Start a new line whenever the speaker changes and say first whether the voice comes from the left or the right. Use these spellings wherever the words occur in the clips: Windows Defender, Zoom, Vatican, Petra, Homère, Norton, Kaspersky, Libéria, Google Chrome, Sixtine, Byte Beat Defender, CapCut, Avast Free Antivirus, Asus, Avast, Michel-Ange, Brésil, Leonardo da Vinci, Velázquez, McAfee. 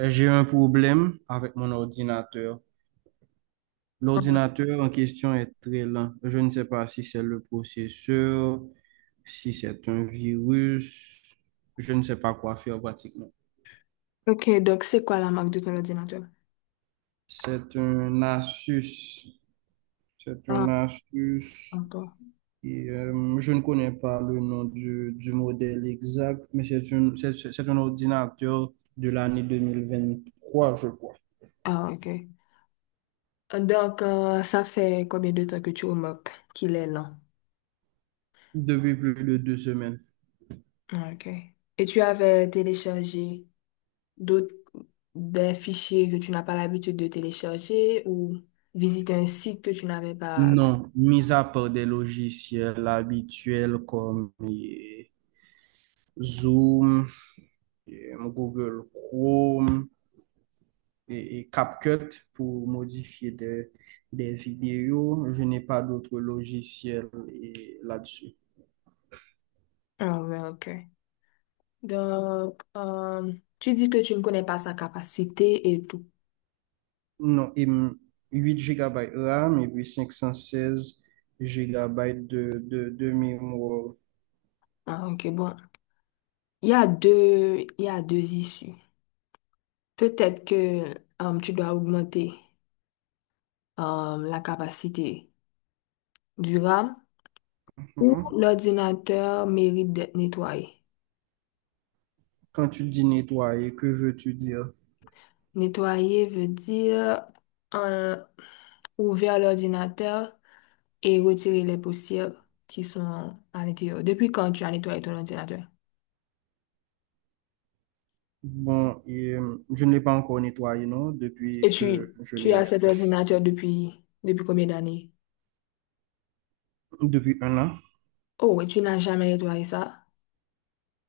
right: J'ai un problème avec mon ordinateur.
left: Ouais.
right: L'ordinateur en question est très lent. Je ne sais pas si c'est le processeur, si c'est un virus. Je ne sais pas quoi faire pratiquement.
left: Ok, donc c'est quoi la marque de ton ordinateur?
right: C'est un Asus. C'est un
left: Ah,
right: Asus.
left: encore.
right: Et, je ne connais pas le nom du modèle exact, mais c'est un ordinateur de l'année 2023, je crois,
left: Ah, ok. Donc, ça fait combien de temps que tu remarques qu'il est lent?
right: depuis plus de 2 semaines.
left: Ah, ok. Et tu avais téléchargé d'autres des fichiers que tu n'as pas l'habitude de télécharger ou visiter un site que tu n'avais pas.
right: Non, mis à part des logiciels habituels comme Zoom, Google Chrome et CapCut pour modifier des vidéos, je n'ai pas d'autres logiciels là-dessus.
left: Ah, ouais, ok. Donc, tu dis que tu ne connais pas sa capacité et tout.
right: Non, et 8 GB RAM et puis 516 GB de mémoire.
left: Ah, ok, bon. Il y a deux issues. Peut-être que tu dois augmenter la capacité du RAM ou
right: Mhm.
left: l'ordinateur mérite d'être nettoyé.
right: Quand tu dis nettoyer, que veux-tu dire?
left: Nettoyer veut dire euh, ouvrir l'ordinateur et retirer les poussières qui sont à l'intérieur. Depuis quand tu as nettoyé ton ordinateur?
right: Bon, et, je ne l'ai pas encore nettoyé, non,
left: Et
right: depuis que
left: tu,
right: je
left: tu
right: l'ai
left: as cet
right: acheté.
left: ordinateur depuis, depuis combien d'années?
right: Depuis un an?
left: Oh, et tu n'as jamais nettoyé ça?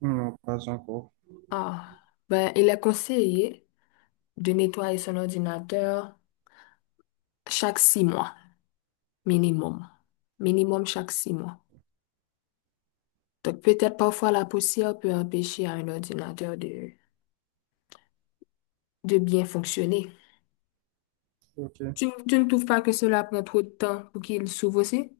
right: Non, pas encore.
left: Ah, ben, il est conseillé de nettoyer son ordinateur chaque 6 mois, minimum. Minimum chaque 6 mois. Donc peut-être parfois la poussière peut empêcher à un ordinateur de bien fonctionner.
right: Ok.
left: Tu ne trouves pas que cela prend trop de temps pour qu'il s'ouvre aussi?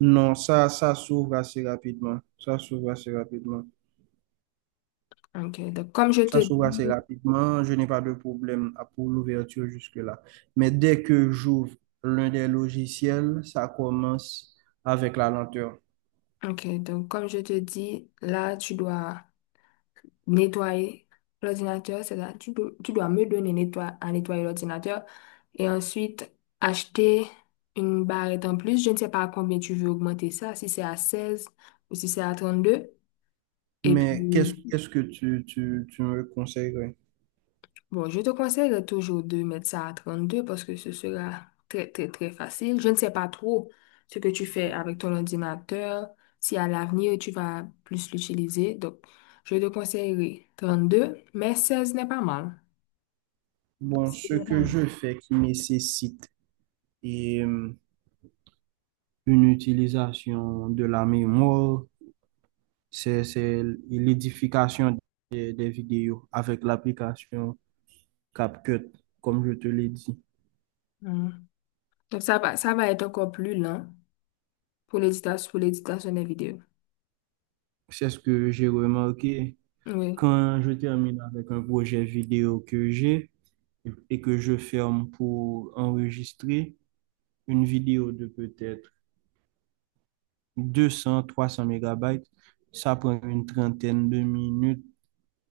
right: Non, ça s'ouvre assez rapidement. Ça s'ouvre assez rapidement.
left: Ok, donc comme je te
right: Ça s'ouvre assez
left: dis,
right: rapidement. Je n'ai pas de problème pour l'ouverture jusque-là. Mais dès que j'ouvre l'un des logiciels, ça commence avec la lenteur.
left: ok, donc comme je te dis, là tu dois nettoyer l'ordinateur, c'est-à-dire tu dois me donner à nettoyer l'ordinateur et ensuite acheter une barrette en plus. Je ne sais pas à combien tu veux augmenter ça, si c'est à 16 ou si c'est à 32. Et
right: Mais
left: puis,
right: qu'est-ce que tu me conseillerais?
left: bon, je te conseille toujours de mettre ça à 32 parce que ce sera très, très, très facile. Je ne sais pas trop ce que tu fais avec ton ordinateur, si à l'avenir tu vas plus l'utiliser. Donc, je te conseillerais deux mais 16 n'est pas mal.
right: Bon,
left: C'est
right: ce
left: vrai.
right: que je fais qui nécessite et euh, une utilisation de la mémoire, c'est l'édification des vidéos avec l'application CapCut, comme je te l'ai dit.
left: Mm. Donc, ça va être encore plus lent pour l'éditation des vidéos.
right: C'est ce que j'ai remarqué
left: Oui.
right: quand je termine avec un projet vidéo que j'ai et que je ferme pour enregistrer une vidéo de peut-être 200 300 mégabytes. Ça prend une trentaine de minutes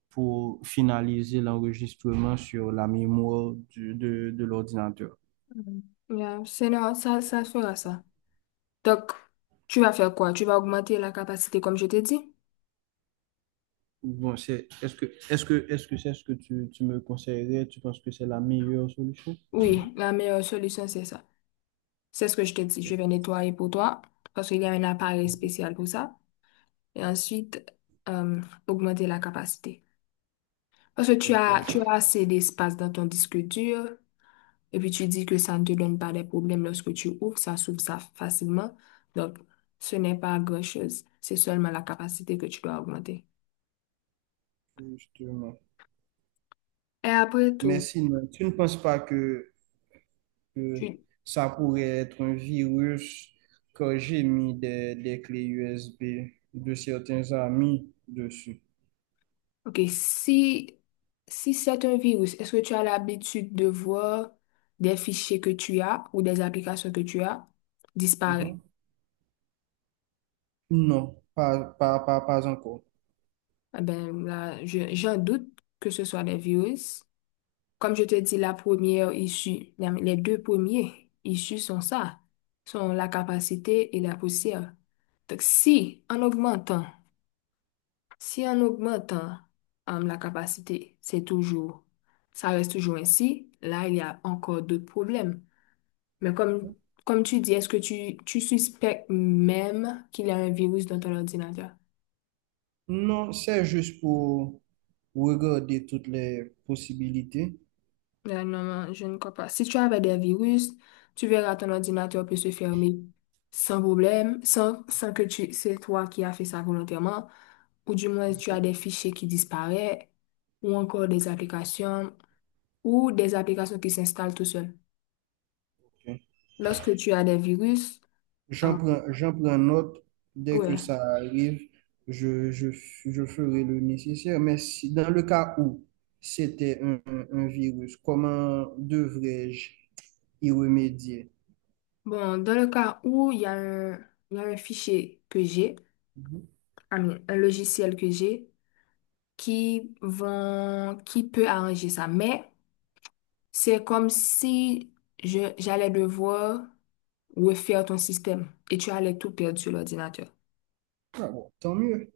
right: pour finaliser l'enregistrement sur la mémoire de l'ordinateur.
left: Mm. Yeah, c'est non, ça fera ça. Donc, tu vas faire quoi? Tu vas augmenter la capacité comme je t'ai dit?
right: Bon, c'est, est-ce que, est-ce que, est-ce que c'est ce que tu me conseillerais? Tu penses que c'est la meilleure solution?
left: Oui, la meilleure solution, c'est ça. C'est ce que je t'ai dit. Je
right: Ok,
left: vais nettoyer pour toi parce qu'il y a un appareil spécial pour ça. Et ensuite, euh, augmenter la capacité. Parce que tu as,
right: ok,
left: tu as assez d'espace dans ton disque dur. Et puis tu dis que ça ne te donne pas des problèmes lorsque tu ouvres, ça s'ouvre ça facilement. Donc, ce n'est pas grand-chose, c'est seulement la capacité que tu dois augmenter.
right: justement.
left: Et après
right: Mais
left: tout,
right: sinon, tu ne penses pas que
left: tu...
right: ça pourrait être un virus que j'ai mis des clés USB de certains amis dessus?
left: Ok, si c'est un virus, est-ce que tu as l'habitude de voir des fichiers que tu as ou des applications que tu as disparaître?
right: Mhm. Non, pas encore.
left: Eh bien, là, j'en doute que ce soit des virus. Comme je te dis, la première issue, les deux premiers issues sont ça, sont la capacité et la poussière. Donc, si en augmentant la capacité, c'est toujours, ça reste toujours ainsi, là, il y a encore d'autres problèmes. Mais comme tu dis, est-ce que tu suspectes même qu'il y a un virus dans ton ordinateur?
right: Non, c'est juste pour regarder toutes les possibilités.
left: Là, non, non, je ne crois pas. Si tu avais des virus, tu verras ton ordinateur peut se fermer sans problème, sans c'est toi qui as fait ça volontairement, ou du moins tu as des fichiers qui disparaissent, ou encore des applications, ou des applications qui s'installent tout seul. Lorsque tu as des virus, euh,
right: J'en prends note. Dès que
left: ouais.
right: ça arrive, je ferai le nécessaire. Mais si, dans le cas où c'était un virus, comment devrais-je y remédier?
left: Bon, dans le cas où il y a un fichier que j'ai,
right: Mhm.
left: ah, mais un logiciel que j'ai, qui vont, qui peut arranger ça, mais c'est comme si j'allais devoir refaire ton système et tu allais tout perdre sur l'ordinateur.
right: Ah bon, tant mieux,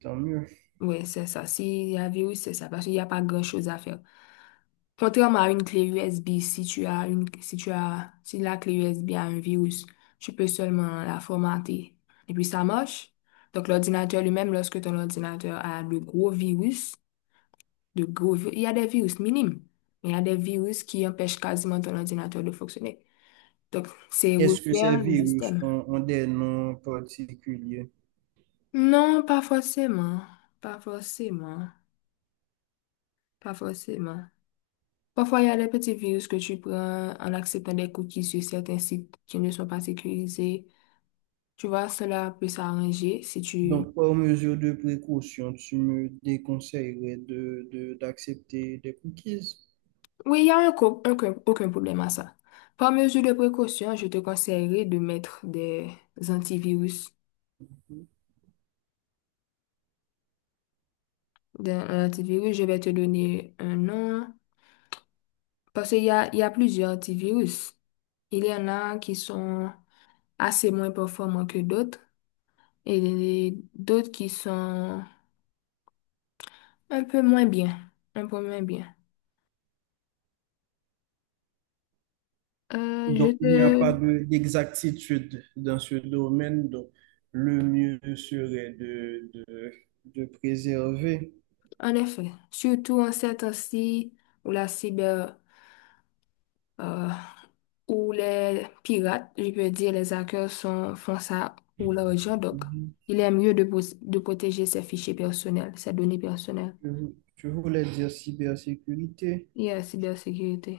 right: tant mieux.
left: Oui, c'est ça. S'il y a un virus, c'est ça, parce qu'il n'y a pas grand-chose à faire. Contrairement à une clé USB, si tu as, si la clé USB a un virus, tu peux seulement la formater. Et puis ça marche. Donc l'ordinateur lui-même, lorsque ton ordinateur a de gros virus, il y a des virus minimes, mais il y a des virus qui empêchent quasiment ton ordinateur de fonctionner. Donc, c'est
right: Est-ce que ces
left: refaire le
right: virus
left: système.
right: ont des noms particuliers?
left: Non, pas forcément. Pas forcément. Pas forcément. Parfois, il y a des petits virus que tu prends en acceptant des cookies sur certains sites qui ne sont pas sécurisés. Tu vois, cela peut s'arranger si tu...
right: Donc, par mesure de précaution, tu me déconseillerais d'accepter des cookies?
left: Oui, il y a un co- aucun, aucun problème à ça. Par mesure de précaution, je te conseillerais de mettre des antivirus. Dans un antivirus, je vais te donner un nom parce qu'il y a plusieurs antivirus. Il y en a qui sont... assez moins performants que d'autres et d'autres qui sont un peu moins bien, un peu moins bien. Je
right: Donc, il n'y a pas
left: te...
right: d'exactitude dans ce domaine. Donc, le mieux serait de préserver.
left: En effet, surtout en ces temps-ci où euh, où les pirates, je peux dire les hackers sont, font ça pour l'argent, donc
right: Mhm.
left: il est mieux de, de protéger ses fichiers personnels, ses données personnelles
right: Je je voulais dire cybersécurité.
left: et la cybersécurité.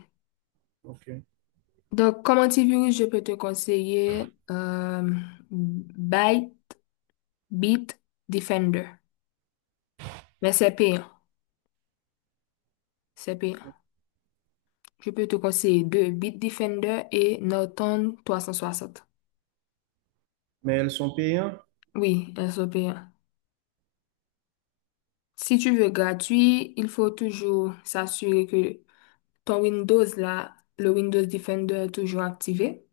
right: OK.
left: Donc, comme antivirus, je peux te conseiller Byte Beat Defender. Mais c'est payant, c'est payant. Je peux te conseiller deux, Beat Defender et Norton 360.
right: Mais elles sont payantes.
left: Oui, elles sont payantes. Si tu veux gratuit, il faut toujours s'assurer que ton Windows là, le Windows Defender est toujours activé.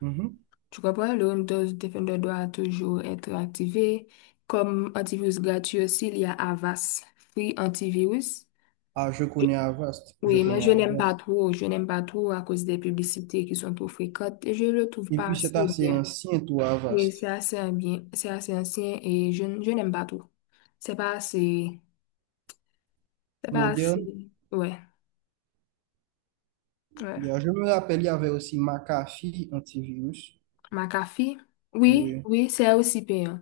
right: Mhm.
left: Tu comprends? Le Windows Defender doit toujours être activé. Comme antivirus gratuit aussi, il y a Avast Free Antivirus.
right: Ah, je connais Avast. Je
left: Oui, mais
right: connais
left: je n'aime pas
right: Avast.
left: trop. Je n'aime pas trop à cause des publicités qui sont trop fréquentes et je le trouve
right: Et
left: pas
right: puis, c'est
left: assez
right: assez
left: bien.
right: ancien, tout
left: Oui,
right: Avast.
left: c'est assez ancien et je n'aime pas trop. C'est pas assez, c'est pas assez.
right: Moderne.
left: Ouais,
right: Il
left: ouais.
right: y a- je me rappelle, il y avait aussi McAfee antivirus.
left: McAfee, oui,
right: Oui.
left: oui, c'est aussi payant.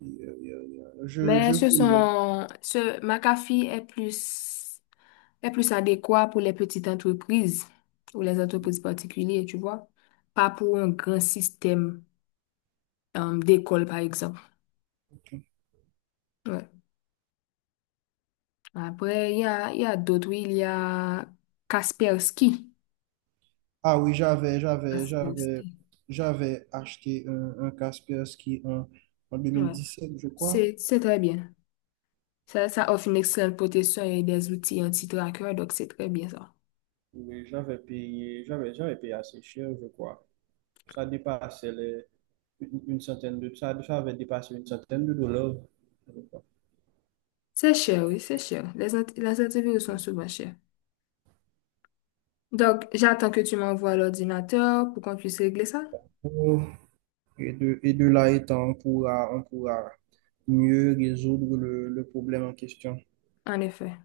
right: Il y a- il y a- il y a-
left: Mais
right: je connais.
left: ce McAfee est plus adéquat pour les petites entreprises ou les entreprises particulières, tu vois, pas pour un grand système, d'école, par exemple.
right: Ok.
left: Ouais. Après, il y a d'autres, oui, il y a Kaspersky.
right: Ah oui,
left: Kaspersky.
right: j'avais acheté un Kaspersky en deux mille
left: Ouais.
right: dix sept je crois.
left: C'est très bien. Ça offre une excellente protection et des outils anti-traqueurs, donc c'est très bien ça.
right: Oui, j'avais payé assez cher, je crois. Ça dépassait les, une centaine de, ça avait dépassé une centaine de dollars. Je crois.
left: C'est cher, oui, c'est cher. Les antivirus sont souvent chers. Donc, j'attends que tu m'envoies l'ordinateur pour qu'on puisse régler ça.
right: Oh, et de là étant, on pourra mieux résoudre le problème en question.
left: En effet.